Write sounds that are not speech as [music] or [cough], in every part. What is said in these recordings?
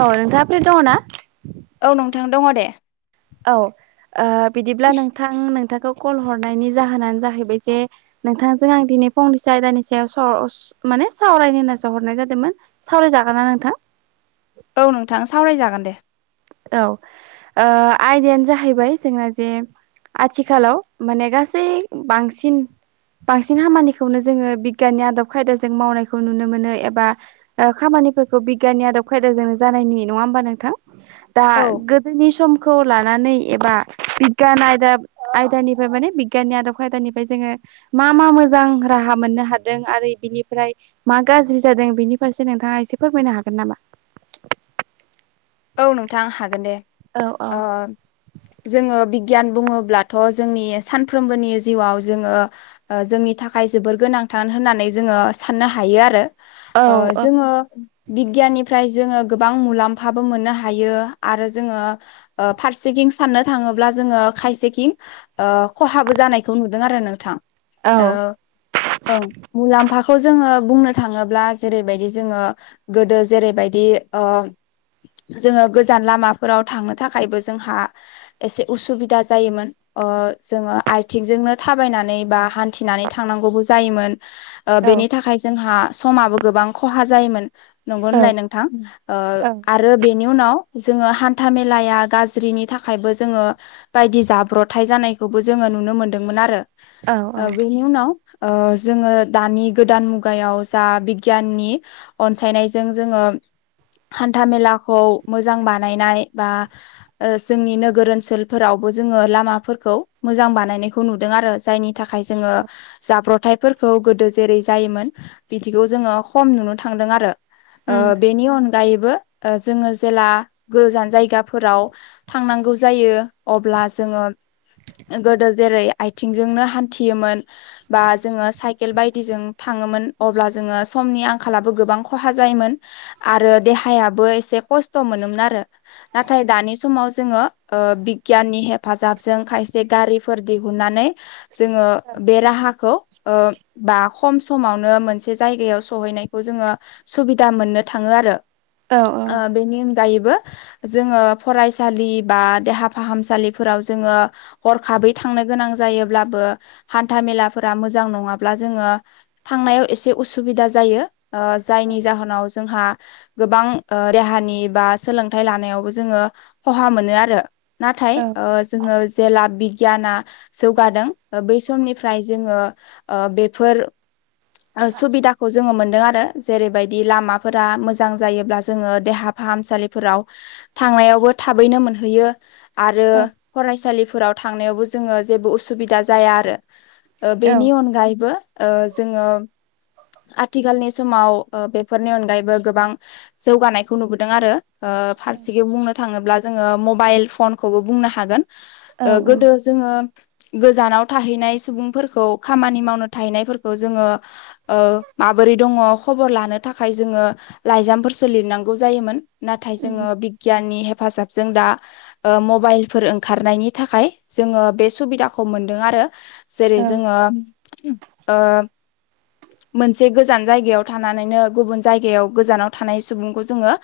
औ नोंथाङा फ्रि दङ ना? औ नोंथां दङ दे औ ओ बिदिब्ला नोंथां नोंथां खौ कल हरनायनि जाहोनानो जाहैबाय जे नोंथांजों आं दिनै फंनैसो आयदानि सायाव साव माने सावरायनो नासाव हरनाय जादोंमोन। सावरायजागोन ना नोंथां? औ नोंथां सावराय जागोन दे। औ ओ आयदायानो जाहैबाय जोंना जे आथिखालाव माने गासै बांसिन बांसिन खामानिखौनो जोङो बिगियाननि आदब खायदाजों मावनायखौ नुनो मोनो एबा ओ खामा निफोरखौ बिगियाननि आदब खायदाजोंनो जानाय नुयो नङा होमबा नोंथां। दा औ गोदोनि सम खौ लानानै एबा बिगियान आयदाब आयदानिफ्राय माने बिगियाननि आदब खायदानिफ्राय जोङो मा मा मोजां राहा मोननो हादों आरो बिनिफ्राय मा गाज्रि जादों बिनि फारसे नों थाङा एसे फोरमायनो हागोन नामा? औ नोंथां हागोन दे। औ औ ओ जोङो बि गियान बुङोब्लाथ' जोंनि सानफ्रोमबोनि जिउआव जोङो ओ जोंनि थाखाय जोबोर गोनां थार होननानै जोङो साननो हायो आरो। ओ औ औ जोङो बिगियाननिफ्राय जोङो गोबां मुलाम्फा बो मोननो हायो आरो जोङो ओ फारसेथिं साननो थाङोब्ला जोङो खायसेथिं ओ खहाबो जानायखौ नुदों आरो नोंथां। औ ओ ओं मुलाम्फा खौ जोङो बुंनो थाङोब्ला जेरैबायदि जोङो गोदो जेरैबायदि ओ जोङो गोजान लामाफोराव थांनो थाखायबो जोंहा एसे उसुबिदा जायोमोन। ओ जोङो आथिंजोंनो थाबायनानै बा हान्थिनानै थांनांगौबो जायोमोन। ओ औ बेनि थाखाय जोंहा समाबो गोबां खहा जायोमोन। नंगौ होनलाय औ नोंथां? ओ औ आरो बेनि उनाव जोङो हान्था मेलाया गाज्रिनि थाखायबो जोङो बायदि जाब्रथ थाय जानायखौबो जोङो नुनो मोनदोंमोन आरो। औ औ ओ बेनि उनाव ओ जोङो दानि गोदान मुगायाव जा बिगियाननि अनसायनायजों जोङो हान न्था मेलाखौ मोजां बानायनाय बा ओ जोंनि नोगोर ओनसोलफोरावबो जोङो लामाफोरखौ मोजां बानायनायखौ नुदों आरो जायनि थाखाय जोङो जाब्रथाइफोरखौ गोदो जेरै जायोमोन बिदिखौ जोंङो खम नुनो थांदों आरो उम बेनि ओ अनगायैबो जोंङो जेला गोजान जायगाफोराव थांनांगौ जायो अब्ला जोंङो गोदो जेरै आथिंजोंनो हान्थियोमोन बा जोंङो साइ साइकेल बादिजों थांङोमोन अब्ला समनि गोबां आंखाल जायोमोन आरो देहाया बो एसे खस्थ' मोनोमोन आरो नाथाय दानि समाव जोंङो बिगियाननि हेफाजाब खायसे गारिफोर दिहुननानै जोंङो बे राहाखौ ओ बा खम समावनो मोनसे जायगायाव सहैनायखौ जोंङो सुबिदा मोननो थांङो। आरो औ बेनि अनगायैबो जोंङो फरायसालि बा देहा फाहामसालिफोराव जोंङो हरखाबै थांनो गोनां जायो हान्था मेला मोजां नंङाब्ला जोंङो थांनायाव एसे उसुबि उसुबिदा जायो जायनि जाहोनाव जोंहा गोबां देहानि बा सोलोंथाइ लानायावबो जोंङो खहा मोनो आरो नाथाय औ जोंङो जेला बि गियाना जौगादों बै समनिफ्राय जोंङो औ बेफोर सुबिदाखौ जोंङो मोनदों आरो जेरैबायदि लामाफोरा मोजां जायोब्लासो जोंङो देहा फाहामसालिफोराव थांनायावबो थाबैनो मोनहैयो आरो औ फरायसालिफोराव थांनायावबो जोंङो जेबो उसुबिदा जाया आरो बेनि अनगायैबो ओ जोंङो आथिखालनि समाव बेफोरनि अनगायैबो गोबां जौगानायखौ नुबोदों आरो फारसेथिं बुंनो थांङोब्ला जोंङो मबाइल फनखौबो बुंनो हागोन। औ ओ गोदो जोंङो गोजानाव थाहैनाय सुबुंफोरखौ खामानि मावनो थाहैनायफोरखौ जोंङो ओ आब बोरै दंङो खबर लानो थाखाय जोंङो लाइजामफोर सोलिरनांगौ जायोमोन नाथाय जोंङो उम बिगियाननि हे हेफाजाबजों दा मबाइलफोर ओंखारनायनि थाखाय जोंङो बे सुबिदाखौ मोनदों आरो औ जेरै जोंङो ओ मोनसे गोजान जायगायाव थानानैनो गुबुन जायगायाव गोजानाव थानाय सुबुंखौ जोंङो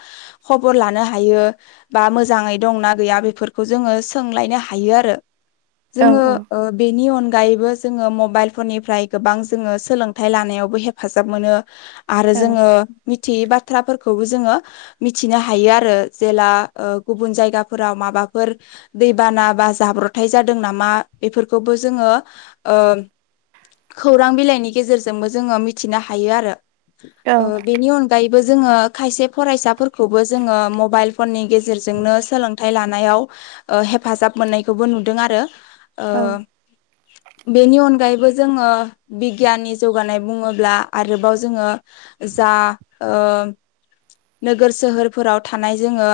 खबर लानो हायो बा मोजांङै दंना गैया बेफोरखौ जोंङो सोंलायनो हायो आरो औ जोंङो बेनि अन अनगायैबो जोझङो मबाइल फननिफ्राय गोबां जोंङो सोलोंथाइ लानायावबो हेफाजाब मोनो। आरो औ जोंङो मिथियै बाथ बाथ्राफोरखौबो जोंङो मिथिनो हायो आरो जेला ओ गुबुन जायगाफोराव माबाफोर दैबाना बा जाब्रथाय जादों नामा बेफोरखौबो जोंङो ओ खौरां बिलाइनि गेजेरजोंबो जोंङो मिथिनो हायो आरो बेनि अनगायैबो बेबो जोंङो खायसे फरायसाफोरखौबो जोंङो मबाइल फननि गेजेरजोंनो सोलोंथाइ लानायाव हेफाजाब मोननायखौबो नुदों आरो [inaudible] बेनि अनगायैबो जोंङो बिगियाननि जौगानाय बुंङोब्ला आरोबाव जोंङो जा ओ नोगोर सोहोरफोराव थानाय जोंङो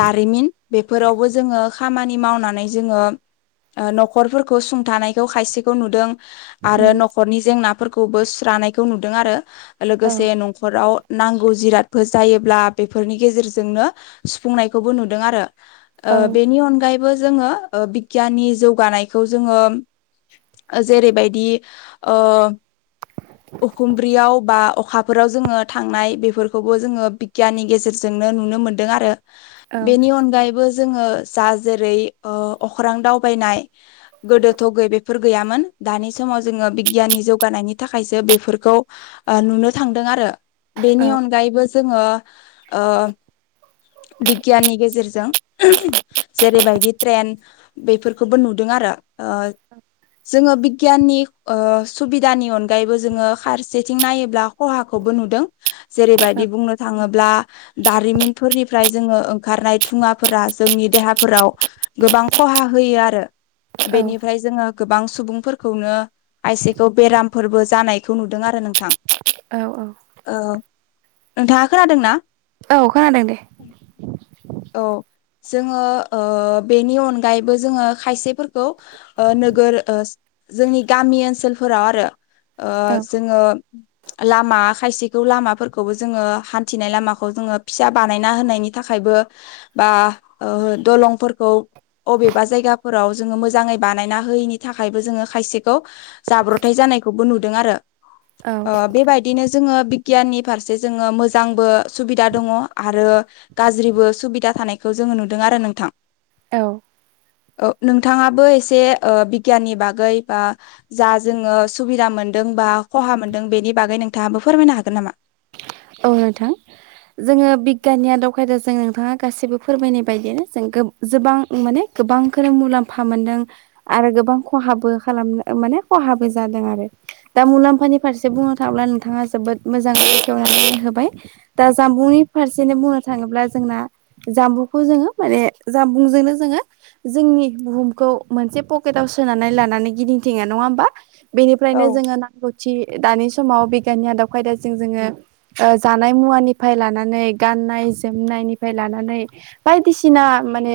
दारिमिन बेफोरावबो जोंङो खामानि मावनानै जोंङो न'खरफोरखौ सुंथानायखौ खायसेखौ नुदों। आरो उम न'खरनि जेंनाफोरखौबो सुस्रानायखौ नुदों आरो औ लोगोसे न नांगौ जिरादफोर जायोब्ला बेफोरनि गेजेरजोंनो सुफुंनायखौबो नुदों आरो औ ओ बेनि अनगायैबो जोंङो बिगियाननि जौगानायखौ जोङो जेरैबायदि उखुमब्रियाव बा अखाफोराव जोंङो थांनाय बेफोरखौबो जोंङो बिगियाननि गेजेरजोंनो नुनो मोनदों आरो बेनि अनगायैबो जोंङो जा जेरै अख्रां दावबायनाय गोदोथ' गै बेफोर गैयामोन दानि समाव जोंङो बिगियाननि जौगानायनि थाखायसो बेफोरखौ नुनो थां आरो बेनि अनगायैबो जोङो बिगियाननि गेजेरजों जेरैबायदि ट्रेन बेफोरखौबो नुदों। आरो जोङो बिगियाननि सुबिदानि अनगायैबो जोङो फारसेथिं नायोब्ला खहाखौबो नुदों जेरैबायदि बुंनो थाङोब्ला दारिमिनफोरनिफ्राय जोङो ओंखारनाय थुङाफोरा जोंनि देहाफोराव गोबां खहा हो होयो आरो औ बेनिफ्राय जोङो गोबां सुबुंफोरखौनो खायसेखौ बेरामफोरबो जानायखौ नुदों आरो नोंथां औ औ ओ नोंथाङा खोनादों ना? औ खोनादों दे औ जोङो बेनि अनगायैबो जोङो खायसेफोरखौ नोगोर जोंनि गामि ओनसोलफोराव आरो औ जोङो [inaudible] लामा खायसेखौ लामाफोरखौबो जोङो हान्थिनाय लामाखौ जोङो फिसा बानायना होनायनि थाखायबो बा दलंफोरखौ अबेबा जायगाफोराव जोङो मोजाङै बानायना होयैनि थाखायबो जोङो खायसेखौ जाब्रथाय जान नायखौबो नुदों आरो औ बेबायदिनो जोङो बिगियाननि फारसे जोङो मोजांबो सुबिदा दङ आरो गाज्रिबो सुबिदा थानायखौ जोङो नुदों आरो नोंथां औ नोंथाङाबो एसे बिगियाननि बागै बा जा जोङो सुबिदा मोनदों। बा खहा मोनदों बेनि बागै नोंथाङाबो फोरमायनो हागोन नामा औ नोंथां जोङो बिगियाननि आदब खायदाजों नोंथाङा गासिबो फोरमायनाय बायदियानो जों जोबां माने गोबांखौनो मुलाम्फा मोनदों आरो गोबां खहाबो खालामनो माने खहाबो जादों आरो दा मुलाम्फानि फारसे बुंनो थाङोब्ला नोंथाङा जोबोद मोजां। बेखेवनानै होबाय दा जामबुंनि फारसेनो बुंनो थाङोब्ला जोंना जामबुंखौ जोङो माने जामबुंजोंनो जोङो जोंनि बुहुमखौ मोनसे पकेटाव सोनानै लानानै गिदिंथिङो नङा होमबा? बेनिफ्रायनो औ जोङो नांगौ थि दानि समाव बिगियाननि आदब खायदाजों जोङो जानाय मुवानिफ्राय लानानै गाननाय जोमनायनिफ्राय लानानै बायदिसिना माने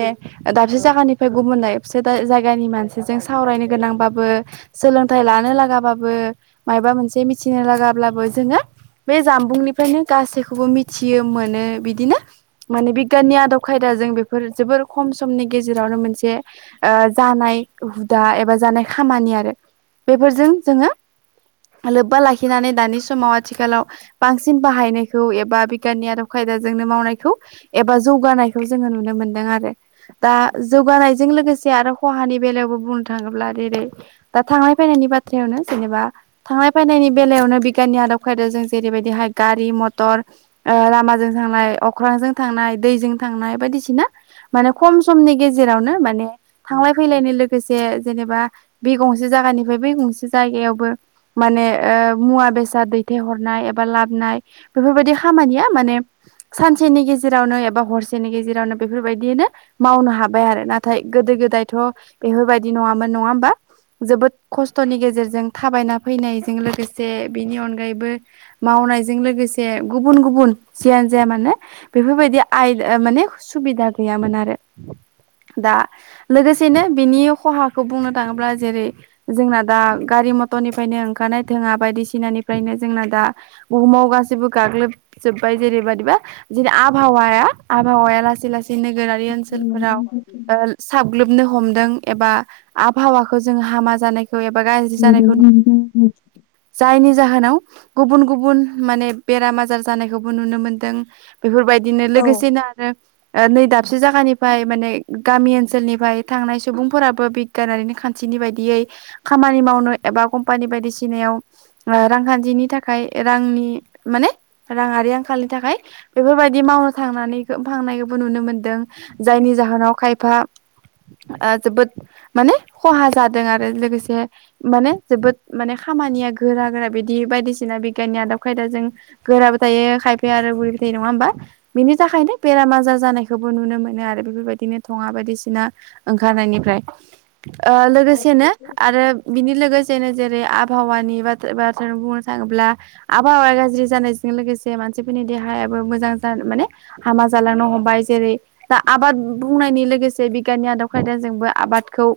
दाबसे जायगानिफ्राय गुबुन दाबसे जायगानि मानसिजों सावरायनो गोनांबाबो सोलोंथाइ लानो लागाबाबो माबेबा मोनसे मिथिनो लागाब्लाबो जोङो बे जानबुंनिफ्रायनो गासैखौबो मिथियो मोनो बिदिनो माने बिगियाननि आदब खायदाजों बे जोबोर खम समनि गेजेरावनो मोनसे जानाय हुदा एबा जानाय खा खामानि आरो बेफोरजों जोङो लोब्बा लाखिनानै दानि समाव आथिखालाव बांसिन बाहायनायखौ एबा बिगियाननि आदब खायदाजोंनो मावनायखौ एबा जौगानायखौ जोङो नुनो मोनदों आरो दा जौगानायजों लोगोसे आरो खहानि बेलायावबो बुंनो थाङोब्ला जेरै दा थांलाय फैनायनि बाथ्रायावनो जेनेबा थांनाय फैनायनि बेलायावनो बिगियाननि आदब खायदाजों जेरैबायदिहाय गारि मथर लामाजों थांनाय अख्रांजों थांनाय दैजों थांनाय बायदि बायदिसिना माने खम समनि गेजेरावनो माने थांलाय फैलायनि लोगोसे जेनेबा बे गंसे जायगानिफ्राय बै गंसे जायगायावबो माने मुवा बेसाद दैथायहर हरनाय एबा लाबोनाय बेफोरबायदि खामानिया माने सानसेनि गेजेरावनो एबा हरसेनि गेजेराव गेजेरावनो बेफोरबायदिनो मावनो हाबाय आरो नाथाय गोदो गोदायथ' बेफोरबायदि नङामोन नङा होमबा जोबोद खस्थ'नि गेजेरजों थाबायना फैनायजों लोगोसे बेनि अनगायैबो मावनायजों लोगोसे गुबुन गुबुन जियानो जाया मानो बेफोरबायदि आयदा माने सुबिदा गैयामोन आरो दा लोगोसेनो बिनि खहाखौ बुंनो थाङोब्ला जेरै जोंना दा गारि मतरनिफ्रायनो ओंखारनाय धोङा बायदिसिनानिफ्रायनो जोंना दा बुहुमाव गासिबो गाग्लोबजोबबाय जेरैबादिबा जोंनि आबहावाया आबहावाया लासै लासै नोगोरारि ओनसोलफोराव ओ साग्लोबनो हमदों एबा आबहावाखो जों हामा जानायखो एबा गाज्रि जानायख नु [unintelligible] जायनि जाहोनाव गुबुन गुबुन माने बेराम आजार जानायखौबो नुनो मोनदों बेफोरबायदिनो औ लोगोसेनो आरो नै दा दाबसे जायगानिफ्राय माने गामि ओनसोलनिफाय थांनाय सुबुंफोराबो बिगियानारिनि खान्थिनि बायदियै खामानि मावनो एबा कम्पानि बायदिसिनायाव ओ रांखान्थिनि थाखाय थाखाय रांनि माने राङारि आंखालनि थाखाय बेफोरबायदि मावनो थांनानै [unintelligible] नायखौबो नुनो मोनदों जायनि जाहोनाव खायफा ओ जोबोद माने खहा जादों आरो लोगोसे माने जोबोद माने खामानिया गोरा गोरा बिदि बायदिसिना सिना बिगियाननि आदब खायदा जों गोराबो थायो खायफाया आरो गुरैबो थायो नङा होमबा बिनि थाखायनो बेरा म आजार जानायखौबो नुनो मोनो आरो बेफोरबायदिनो धङा बायदिसिना ओंखारनायनिफ्राय ओ लोगोसेनो आरो बिनि लोगोसेनो जेरै आबहावानि बाथे बाथ्रा बुं थाङोब्ला आबहावा गाज्रि जानायजों लोगोसे मानसिफोरनि देहायाबो मोजां जानो माने हामा जालांनो हमबाय जेरै दा आबाद बुंनायनि लोगोसे बिगियाननि आदब खायदाजोंबो आबादखौ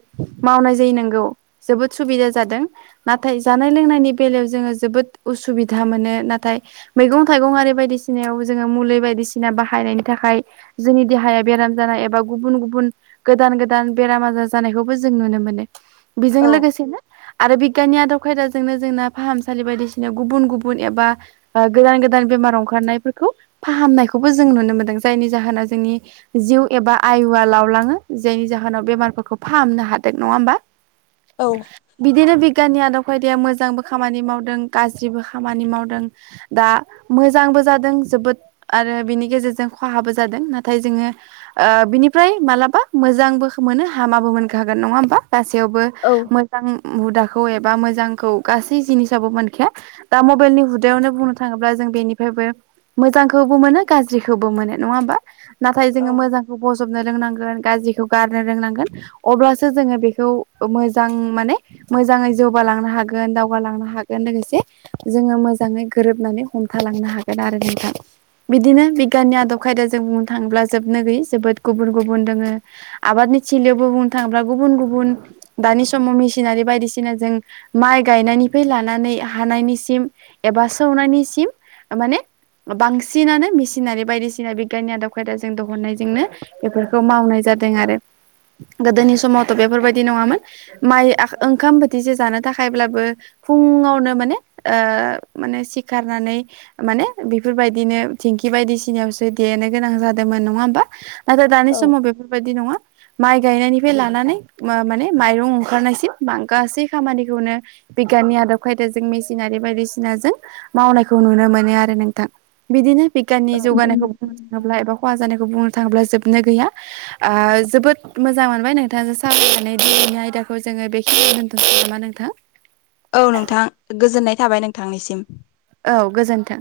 मावनाय जायो नोंगौ जोबोद सुबिदा जादों नाथाय जानाय लोंनायनि बेलायाव जोङो जोबोद उसुबिदा मोनो नाथाय मैगं थाइगं आरि बायदिसिनायाव जोङो मुलि बायदिसिना बाहायनायनि थाखाय थाखाय जोंनि देहाया बेराम जानाय एबा गुबुन गुबुन गोदान गोदान बेराम आजार जानायखौबो जों नुनो मोन बेजों औ लोगोसेनो आरो बिगियाननि आदब खायदाजोंनो जोंना फाहामसालि बायदिसिना दिनो गुबुन गुबुन एबा गोदान गोदान बेमार ओंखारनायफोरखौ फाहामनायखौबो जों नुनो मोनदों जायनि जाहोनाव जोंनि जिउ एबा आयुआ लावलाङो जायनि जाहोनाव बेमारफोरखौ फाहामनो हायो दों नङा होमबा औ बिदिनो बिगियाननि आदब खायदाया मोजांबो खामानि मावदों गाज्रिबो खामानि मावदों दा मोजांबो जादों जोबोद आरो बिनि गेजेरजों खहाबो जादों नाथाय जोङो ओ बिनिफ्राय मालाबा मोजांबो मोनो हामाबो मोनखागोन नङा होमबा गासैयावबो औ मोजां हुदाखौ एबा मोजांखौ गासै जिनिसाबो मोनखागोन [unintelligible] दा मबाइलनि हुदायावनो बुंनो थाङोब्ला जों बेनिफ्रायबो मोजांखौबो मोनो गाज्रिखौबो मोनो नङा होमबा नाथाय जोङो मोजांखौ बजबनो रोंनांगोन गाज्रिखौ गारनो रोंनांगोन अब्लासो जोङो बेखौ मोजां माने मोजाङै जौगा लांनो हागोन दावगालांनो हागोन गोन लोगोसे जोङो मोजाङै गोरोबनानै हमथालांनो हागोन आरो नोंथां बिदिनो बिगियाननि आदब खायदाजों बुंनो थाङोब्ला जोबनो गैयै जोबोद गुबुन गुबुन दोङो आबाद [unintelligible] बुंनो‌ थाङोब्ला गुबुन गुबुन दानि समाव मिसिनारि बायदिसिना जों माय‌ गायनाय नायनिफ्राय लानानै हानायनि सिम एबा सौनायनिसिम माने बांसिनानो मेसिनारि बायदिसिना बिगियाननि आदब खायदाजों दहननायजोंनो बेफोरखौ मावनाय जायो जादों आरो आरो गोदोनि समावथ बेफोरबायदि नङामोन माइ आख ओंखाम बोथिसे जानो थाखायब्लाबो फुङावनो माने ओ माने सिखारनानै माने बेफोरबायदिनो दिंखि खि बायदिसिनायावसो देनो गोनां जादोंमोन नङा होमबा नाथाय दानि औ समाव बेफोरबायाददि नङा माइ गायनायनिफ्राय लानानै ओ माने माइरं ओंखारनायसिम लानानै माने गासै खामानिखौनो बिगियाननि आदब खायदा जों मेसिनारि बायदिसिनाजों मावनायखौ नुनो मोनो आरो नोंथां बिदिनो बिगियाननि जौगानायखौ बुंनो थाङोब्ला एबा खहा जानायखौ बुंनो थाङोब्ला जोबोद नो गैया ओ जोबोद मोजां मोनबाय नोंथाङजों सावरायनानै दिनैनि आयदाखौ जोङो दोनथनोसै नामा नोंथां औ नोंथां गोजोननाय थाबाय नोंथांनिसिम औ गोजोन्थों